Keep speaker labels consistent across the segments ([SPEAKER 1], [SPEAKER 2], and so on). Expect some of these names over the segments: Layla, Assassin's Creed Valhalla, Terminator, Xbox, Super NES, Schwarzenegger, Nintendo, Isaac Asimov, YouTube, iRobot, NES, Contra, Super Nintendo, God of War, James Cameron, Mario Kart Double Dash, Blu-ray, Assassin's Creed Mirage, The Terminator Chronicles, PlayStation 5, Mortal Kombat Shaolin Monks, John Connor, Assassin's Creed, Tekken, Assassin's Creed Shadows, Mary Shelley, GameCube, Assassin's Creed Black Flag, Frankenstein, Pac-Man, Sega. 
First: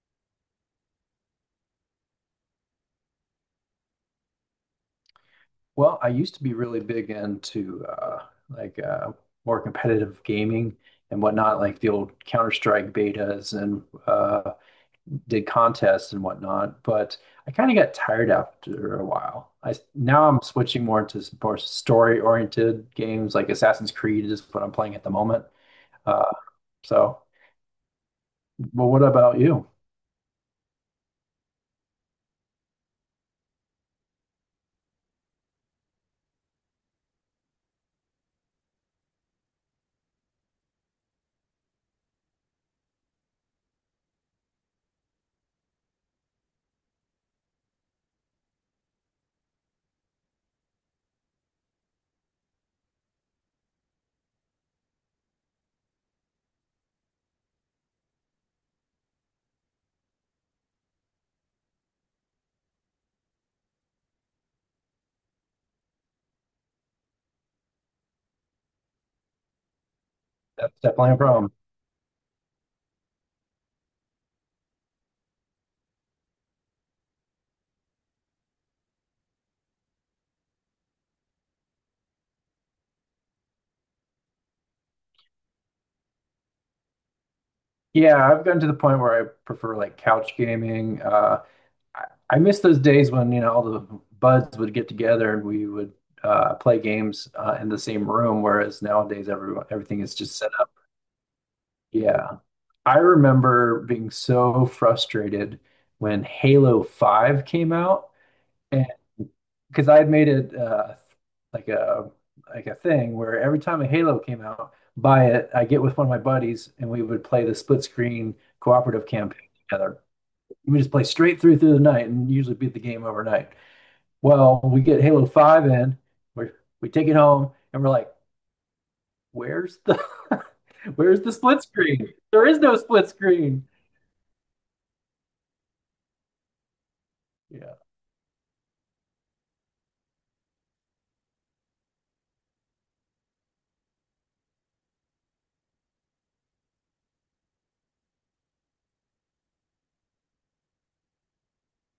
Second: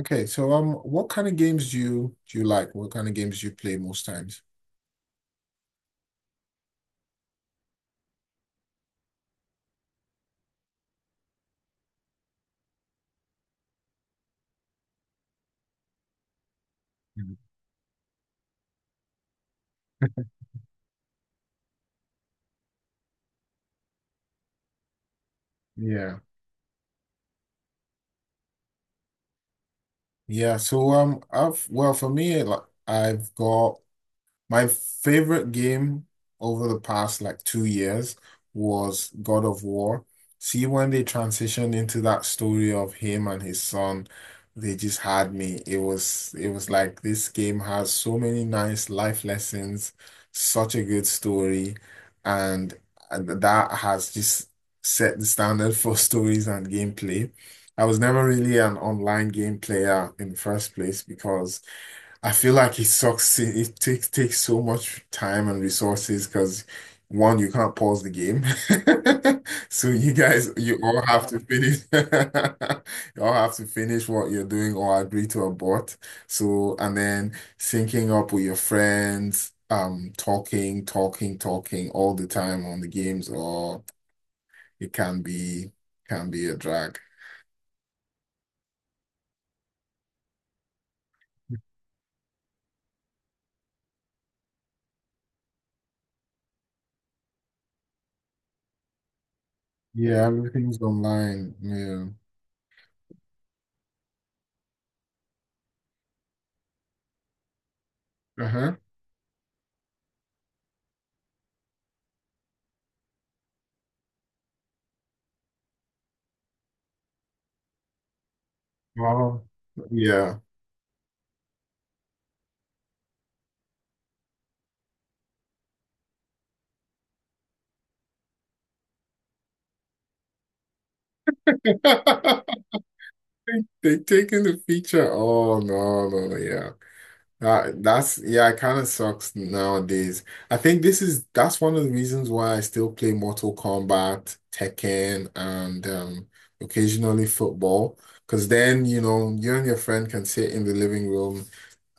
[SPEAKER 1] Okay, so what kind of games do you like? What kind of games do you play most times?
[SPEAKER 2] Well, I used to be really big into like more competitive gaming and whatnot, like the old Counter-Strike betas and did contests and whatnot. But
[SPEAKER 1] Mm.
[SPEAKER 2] I kind of got tired after a while. I'm switching more to more story-oriented games, like Assassin's Creed is what I'm playing at the moment.
[SPEAKER 1] Yeah,
[SPEAKER 2] Uh, so, but what about you?
[SPEAKER 1] yeah. So I've well, for me, like I've got my favorite game over the past like 2 years was God of War. See, when they transitioned into that story of him and his son, they just had me. It was like this game has so many nice life lessons, such a good story, and that has just set the standard for stories and gameplay. I was never really an online game player in the first place because I feel like it sucks. It takes so much time and resources because, one, you can't pause the game. So you guys, you
[SPEAKER 2] That's
[SPEAKER 1] all
[SPEAKER 2] definitely a
[SPEAKER 1] have to
[SPEAKER 2] problem.
[SPEAKER 1] finish. You all have to finish what you're doing, or agree to a bot. So and then, syncing up with your friends, talking all the time on the games, or it can be a drag.
[SPEAKER 2] Yeah, I've gotten to the point where I prefer like couch gaming. I I miss those days when, you know, all the buds would get together and we would play games in the same room, whereas nowadays everyone everything is
[SPEAKER 1] Yeah,
[SPEAKER 2] just set up.
[SPEAKER 1] everything's online. Yeah.
[SPEAKER 2] Yeah. I remember being so frustrated when Halo 5 came out
[SPEAKER 1] Uh-huh.
[SPEAKER 2] and because I had made it like a like a thing where every time a Halo came out, buy it, I get with one of my buddies and we would play the split screen cooperative
[SPEAKER 1] Wow.
[SPEAKER 2] campaign together.
[SPEAKER 1] Yeah.
[SPEAKER 2] We just play straight through the night and usually beat the game overnight. Well, we get Halo 5 in, we we take it home, and we're like, where's the where's the split screen? There is no split screen.
[SPEAKER 1] They taking the feature. Oh, no, no, no, yeah.
[SPEAKER 2] Yeah.
[SPEAKER 1] That's, yeah, it kind of sucks nowadays. I think this is that's one of the reasons why I still play Mortal Kombat, Tekken, and occasionally football. Because then, you and your friend can sit in the living room.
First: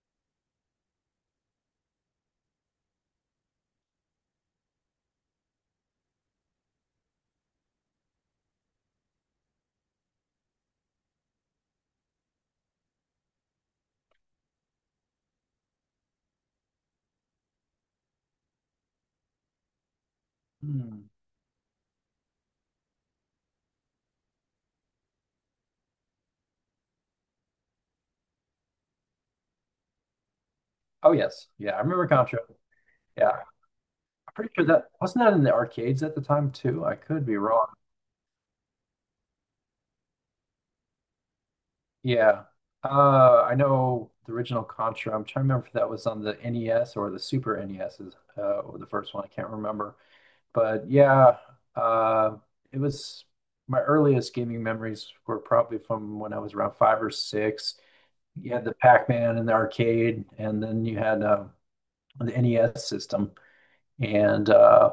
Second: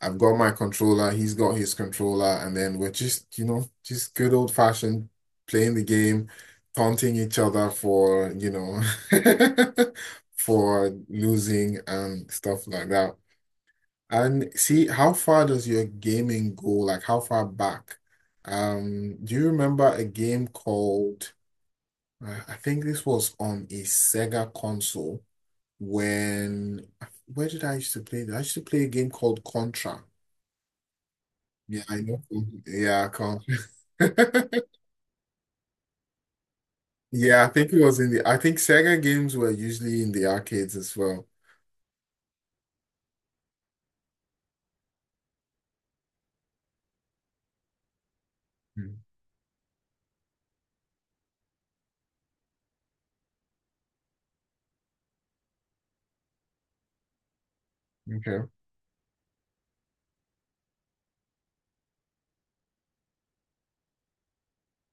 [SPEAKER 1] I've got my controller, he's got his controller, and then we're just good old fashioned playing the game, taunting each other for losing and stuff like that. And see, how far does your gaming go? Like, how far back? Do you remember a game
[SPEAKER 2] Hmm.
[SPEAKER 1] called, I think this was on a Sega console when, where did I used to play this? I used to play a game called Contra.
[SPEAKER 2] Oh yes. Yeah, I
[SPEAKER 1] Yeah, I
[SPEAKER 2] remember
[SPEAKER 1] know.
[SPEAKER 2] Contra.
[SPEAKER 1] Yeah,
[SPEAKER 2] Yeah.
[SPEAKER 1] Contra.
[SPEAKER 2] I'm pretty sure that wasn't that in the arcades at the time too. I could be
[SPEAKER 1] Yeah, I
[SPEAKER 2] wrong.
[SPEAKER 1] think it was I think Sega games were usually in the arcades as well.
[SPEAKER 2] Yeah. I know the original Contra. I'm trying to remember if that was on the NES or the Super NES is or the
[SPEAKER 1] Mm.
[SPEAKER 2] first one. I can't remember. But yeah, uh, it was my earliest gaming memories were probably from when I was around five or six.
[SPEAKER 1] Okay.
[SPEAKER 2] You had the Pac-Man in the arcade, and then you had the NES system. And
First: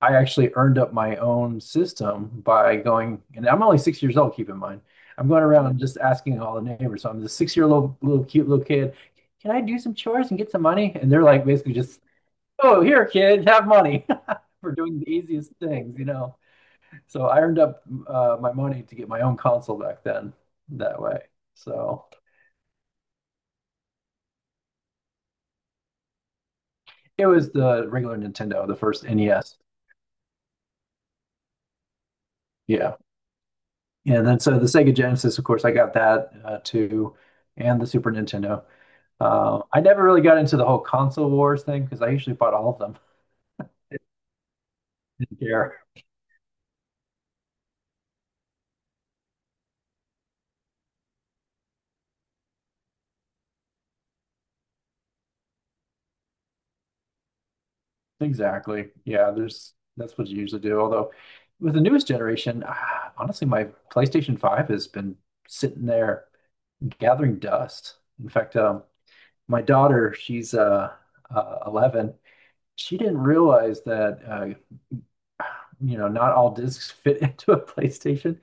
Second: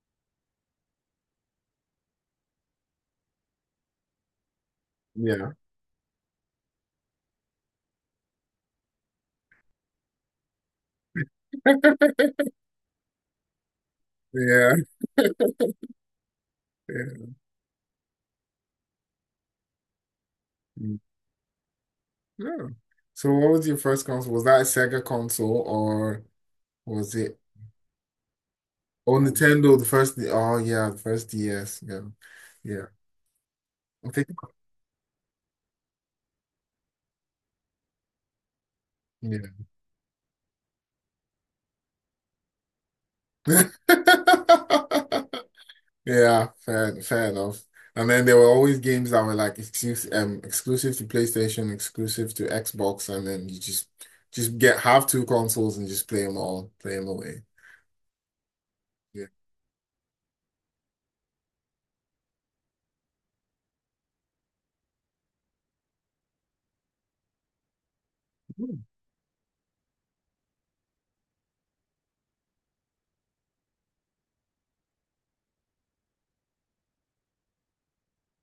[SPEAKER 2] I actually earned up my own system by going, and I'm only six years old, keep in mind. I'm going
[SPEAKER 1] Yeah.
[SPEAKER 2] around and just asking all the neighbors. So I'm the six-year-old little cute little kid. Can I do some chores and get some money? And they're like basically just, oh, here, kid, have money for
[SPEAKER 1] Yeah.
[SPEAKER 2] doing the easiest things, you know.
[SPEAKER 1] Yeah.
[SPEAKER 2] So I earned up my money to get my own console back then
[SPEAKER 1] Mm.
[SPEAKER 2] that way. So
[SPEAKER 1] Yeah. So what was your first console? Was that a Sega console, or was
[SPEAKER 2] it
[SPEAKER 1] it?
[SPEAKER 2] was the regular Nintendo, the first
[SPEAKER 1] Oh,
[SPEAKER 2] NES.
[SPEAKER 1] Nintendo, the first. Oh, yeah, the first DS. Yeah, yeah.
[SPEAKER 2] Yeah.
[SPEAKER 1] I
[SPEAKER 2] And
[SPEAKER 1] think.
[SPEAKER 2] then so the Sega Genesis, of course, I got that too, and the Super Nintendo.
[SPEAKER 1] Yeah.
[SPEAKER 2] I never really got into the whole console wars thing because I usually bought all of them. Didn't care.
[SPEAKER 1] Yeah, fair, fair enough. And then there were always games that were like exclusive, exclusive to PlayStation, exclusive to Xbox, and then you just get have two consoles and just play them all, play them away.
[SPEAKER 2] Exactly.
[SPEAKER 1] Yeah,
[SPEAKER 2] Yeah, there's that's what you usually do. Although with the newest generation, ah, honestly, my PlayStation 5 has been sitting there gathering dust. In fact, my daughter, she's 11. She didn't realize that you know, not all discs fit into a PlayStation.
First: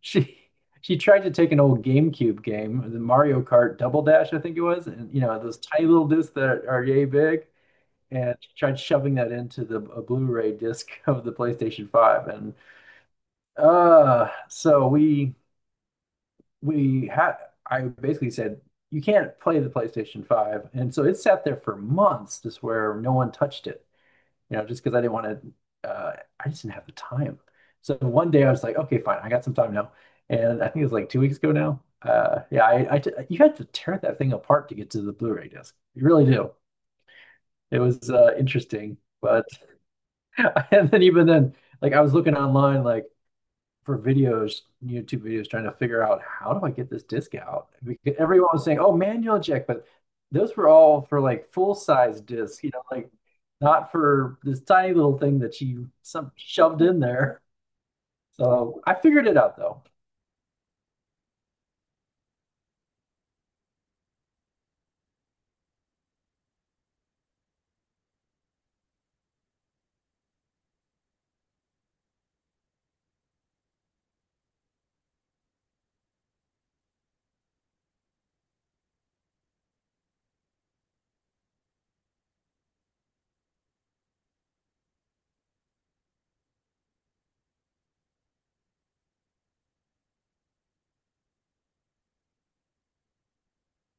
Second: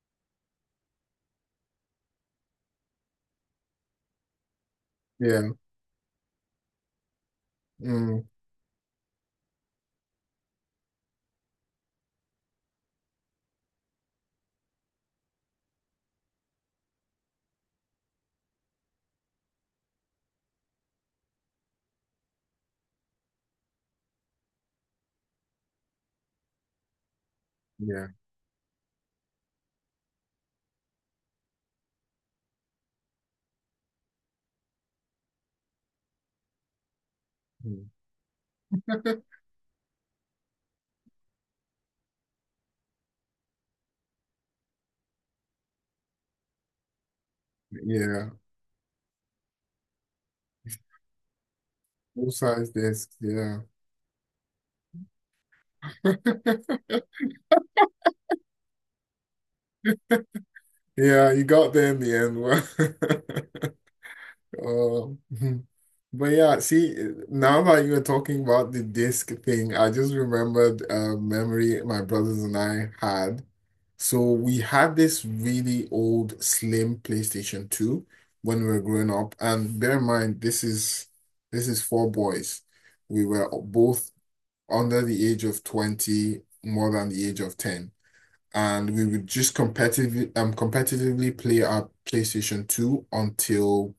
[SPEAKER 2] She she tried to take an old GameCube game, the Mario Kart Double Dash, I think it was, and you know,
[SPEAKER 1] yeah,
[SPEAKER 2] those tiny little discs that are yay big,
[SPEAKER 1] mm,
[SPEAKER 2] and she tried shoving that into the a Blu-ray disc of the PlayStation 5 and so we had I basically said you can't play the PlayStation 5. And so it sat there for months just where no one touched it, you know, just because I didn't want to, I just didn't have the time. So
[SPEAKER 1] yeah,
[SPEAKER 2] one day I was like, okay, fine, I got some time now. And I think it was like 2 weeks ago now. Yeah, you had to tear that thing apart to get to the Blu-ray disc. You really do. It
[SPEAKER 1] mm.
[SPEAKER 2] was interesting, but and then even then, like I was looking online, like for videos, YouTube videos, trying to figure out how do I get this disc out? Because
[SPEAKER 1] Yeah.
[SPEAKER 2] everyone was saying, "Oh, manual eject," but those were all for like full size
[SPEAKER 1] Full
[SPEAKER 2] discs,
[SPEAKER 1] size
[SPEAKER 2] you know, like
[SPEAKER 1] discs. Yeah,
[SPEAKER 2] not for this tiny little thing that you some shoved in there. So I figured it out though.
[SPEAKER 1] yeah. You got there in the end. Oh. But yeah, see, now that you were talking about the disc thing, I just remembered a memory my brothers and I had. So we had this really old slim PlayStation 2 when we were growing up. And bear in mind, this is four boys. We were both under the age of 20, more than the age of 10, and we would just competitively play our PlayStation 2 until,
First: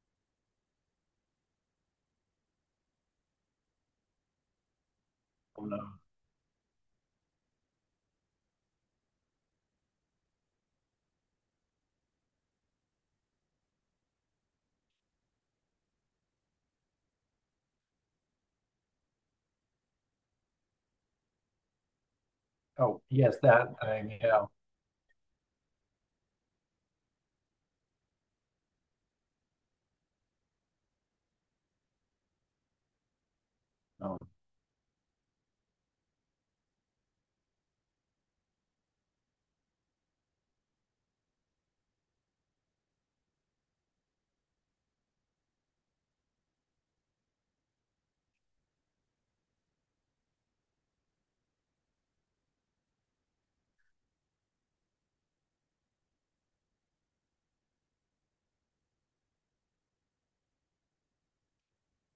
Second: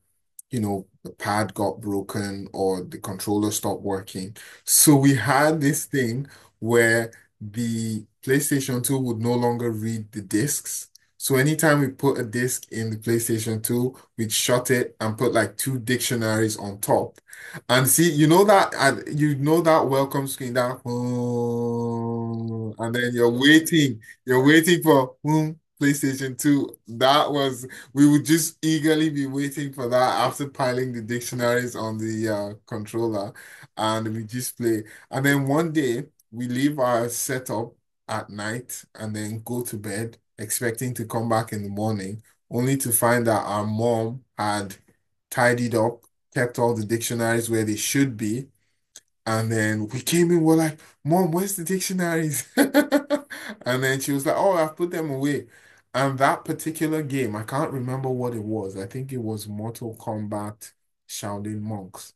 [SPEAKER 1] the pad got broken or the controller stopped working. So we had
[SPEAKER 2] Oh
[SPEAKER 1] this
[SPEAKER 2] no!
[SPEAKER 1] thing where the PlayStation 2 would no longer read the discs. So anytime we put a disc in the PlayStation 2, we'd shut it and put like two dictionaries on top. And see, you know that, and you know that welcome screen, that, oh, and
[SPEAKER 2] Oh
[SPEAKER 1] then you're
[SPEAKER 2] yes, that
[SPEAKER 1] waiting
[SPEAKER 2] thing.
[SPEAKER 1] you're
[SPEAKER 2] Yeah.
[SPEAKER 1] waiting for whom? PlayStation 2. That was, we would just eagerly be waiting for that after piling the dictionaries on the controller, and
[SPEAKER 2] Oh,
[SPEAKER 1] we just play. And then one day we leave our setup at night and then go to bed, expecting to come back in the morning, only to find that our mom had tidied up, kept all the dictionaries where they should be, and then we came in, we're like, "Mom, where's the dictionaries?" And then she was like, "Oh, I've put them away." And that particular game, I can't remember what it was. I think it was Mortal Kombat Shaolin Monks.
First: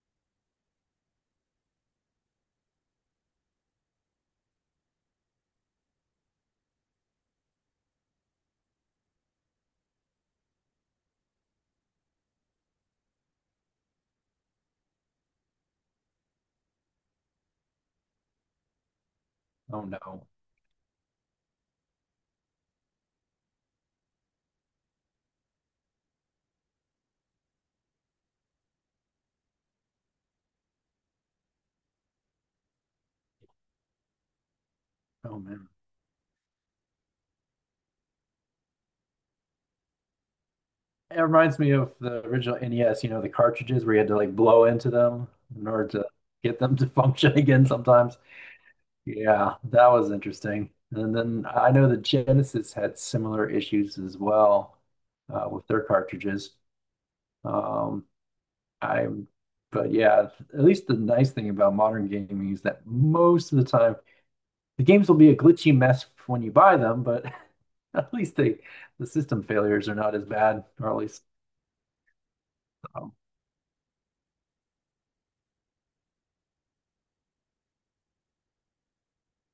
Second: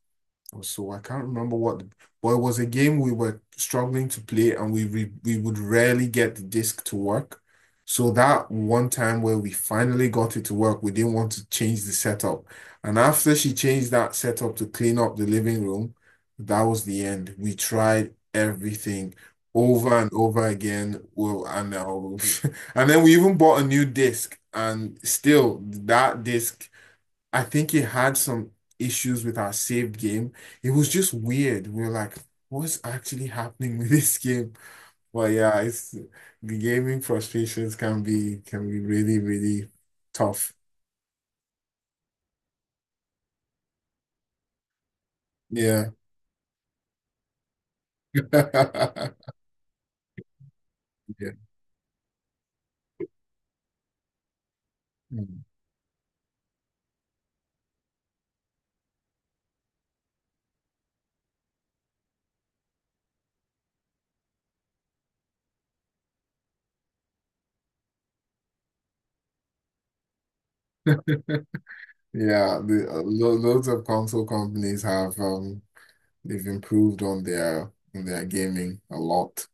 [SPEAKER 1] So I can't remember but it was a game we were struggling to play, and we would rarely get the disc to work. So that one time where we finally got it to work, we didn't want to change the setup. And after she changed that setup to clean up the living room, that was the end. We tried everything
[SPEAKER 2] oh
[SPEAKER 1] over and
[SPEAKER 2] no!
[SPEAKER 1] over again. Well, and and then we even bought a new disc, and still that disc. I think it had some issues with our saved game. It was just weird. We were like, what's actually happening with this game? But
[SPEAKER 2] Oh
[SPEAKER 1] yeah,
[SPEAKER 2] man!
[SPEAKER 1] it's the gaming frustrations can be really, really tough.
[SPEAKER 2] It reminds me of the original NES. You know, the cartridges where you had to like blow into them in order
[SPEAKER 1] Yeah.
[SPEAKER 2] to get them to function again. Sometimes. Yeah, that was interesting. And
[SPEAKER 1] Yeah.
[SPEAKER 2] then I know that Genesis had similar issues as well with their cartridges. Um, I But yeah, at least the nice thing about modern gaming is that most of the time the games will be a glitchy mess when you buy them, but at least the system failures are not as bad, or at least
[SPEAKER 1] Yeah, the
[SPEAKER 2] um,
[SPEAKER 1] lo loads of console companies have they've improved on their gaming a lot.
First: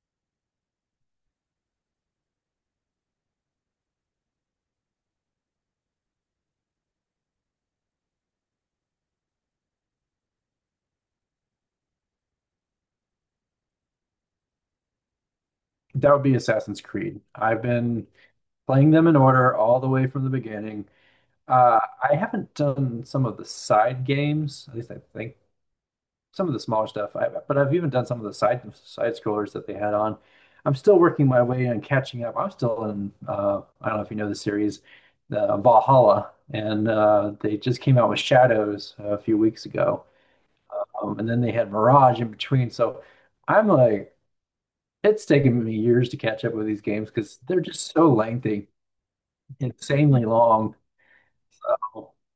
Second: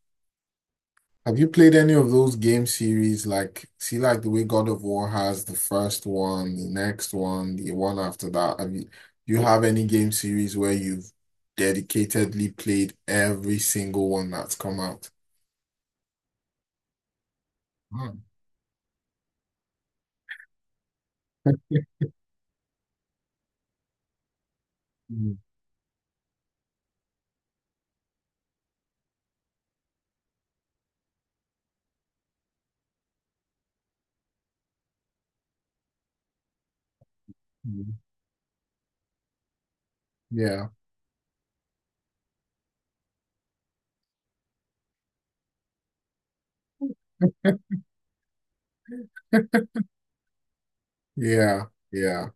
[SPEAKER 1] Have you played any of those game series? Like, see, like the way God of War has the first one, the next one, the one after that. Do you have any game series where you've dedicatedly played every single one that's come out?
[SPEAKER 2] that would be Assassin's Creed. I've been
[SPEAKER 1] Mm,
[SPEAKER 2] playing them in order all the way from the beginning. I haven't done some of the side games, at least I think
[SPEAKER 1] mm,
[SPEAKER 2] some of the smaller stuff. I've even done some of the side scrollers that they had on. I'm still working my way on catching up. I'm still in. I don't know if you know the series, the Valhalla, and they just
[SPEAKER 1] mm.
[SPEAKER 2] came out with Shadows a few weeks ago,
[SPEAKER 1] Yeah,
[SPEAKER 2] and then they had Mirage in between. So I'm like, it's taken me years to catch up with these games because they're just so lengthy, insanely long.
[SPEAKER 1] yeah,
[SPEAKER 2] So.
[SPEAKER 1] yeah.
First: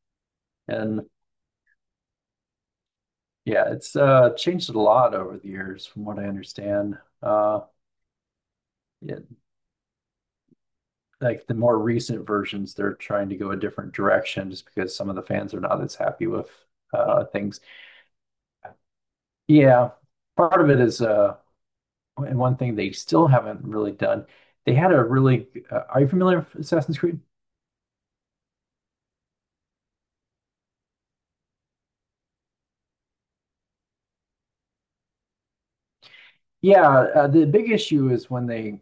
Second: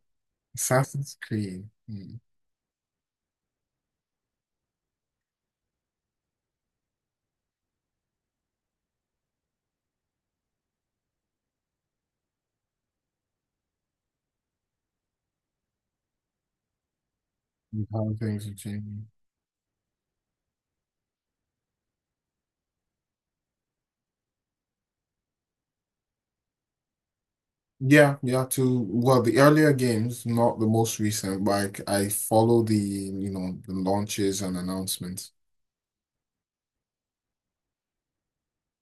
[SPEAKER 2] And
[SPEAKER 1] Assassin's Creed. Mm.
[SPEAKER 2] yeah, it's changed a lot over the years from what I understand. Uh yeah, like the more recent versions, they're trying to go a different direction just because some of the fans are not as happy with things.
[SPEAKER 1] You Things are changing.
[SPEAKER 2] Yeah, part of it is and one thing they still haven't really done. They had a really are you familiar with Assassin's Creed?
[SPEAKER 1] Yeah, yeah. To well, the earlier games, not the most recent. Like I follow the you know the launches and announcements.
[SPEAKER 2] Yeah, the big issue is when they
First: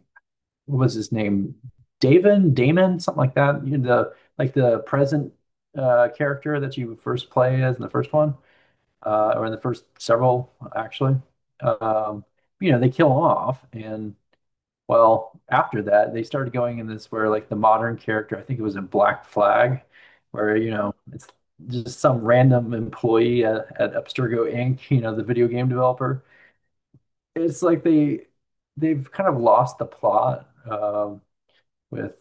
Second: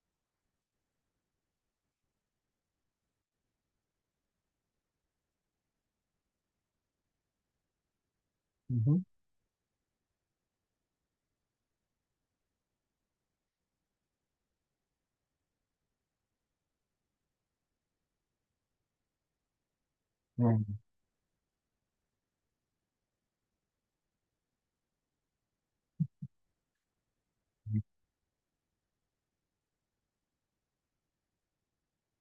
[SPEAKER 2] what was his name? Davin, Damon, something like that. You know, the like the present character that you first play as in the first one.
[SPEAKER 1] Mm-hmm.
[SPEAKER 2] Uh, or the first several, actually, um, you know, they kill off. And well, after that, they started going in this where, like, the modern character, I think it was in Black Flag, where, you know, it's just some random employee at, Abstergo Inc., you know, the video game developer. It's like they've kind of lost the plot with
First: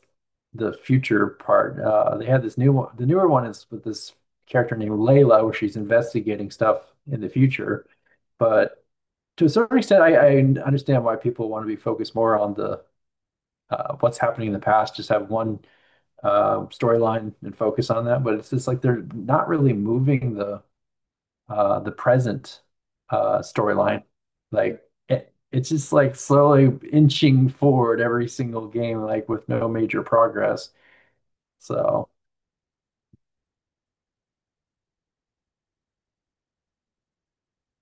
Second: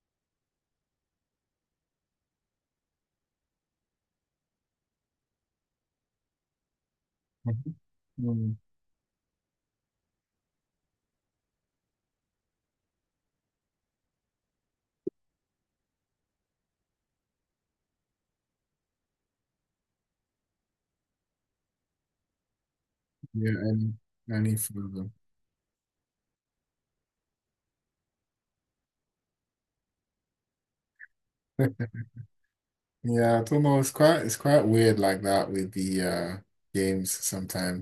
[SPEAKER 2] the future part. They had this new one. The newer one is with this character named Layla, where she's investigating stuff in the
[SPEAKER 1] Mhm.
[SPEAKER 2] future,
[SPEAKER 1] Mm.
[SPEAKER 2] but to a certain extent, I understand why people want to be focused more on the what's happening in the past, just have one storyline and focus on that. But it's just like they're not really moving the present
[SPEAKER 1] Yeah, any
[SPEAKER 2] storyline.
[SPEAKER 1] any
[SPEAKER 2] Like
[SPEAKER 1] further.
[SPEAKER 2] it's just like slowly inching forward every single game, like with no major progress. So.
[SPEAKER 1] Yeah, I don't know. It's quite weird like that with the games sometimes.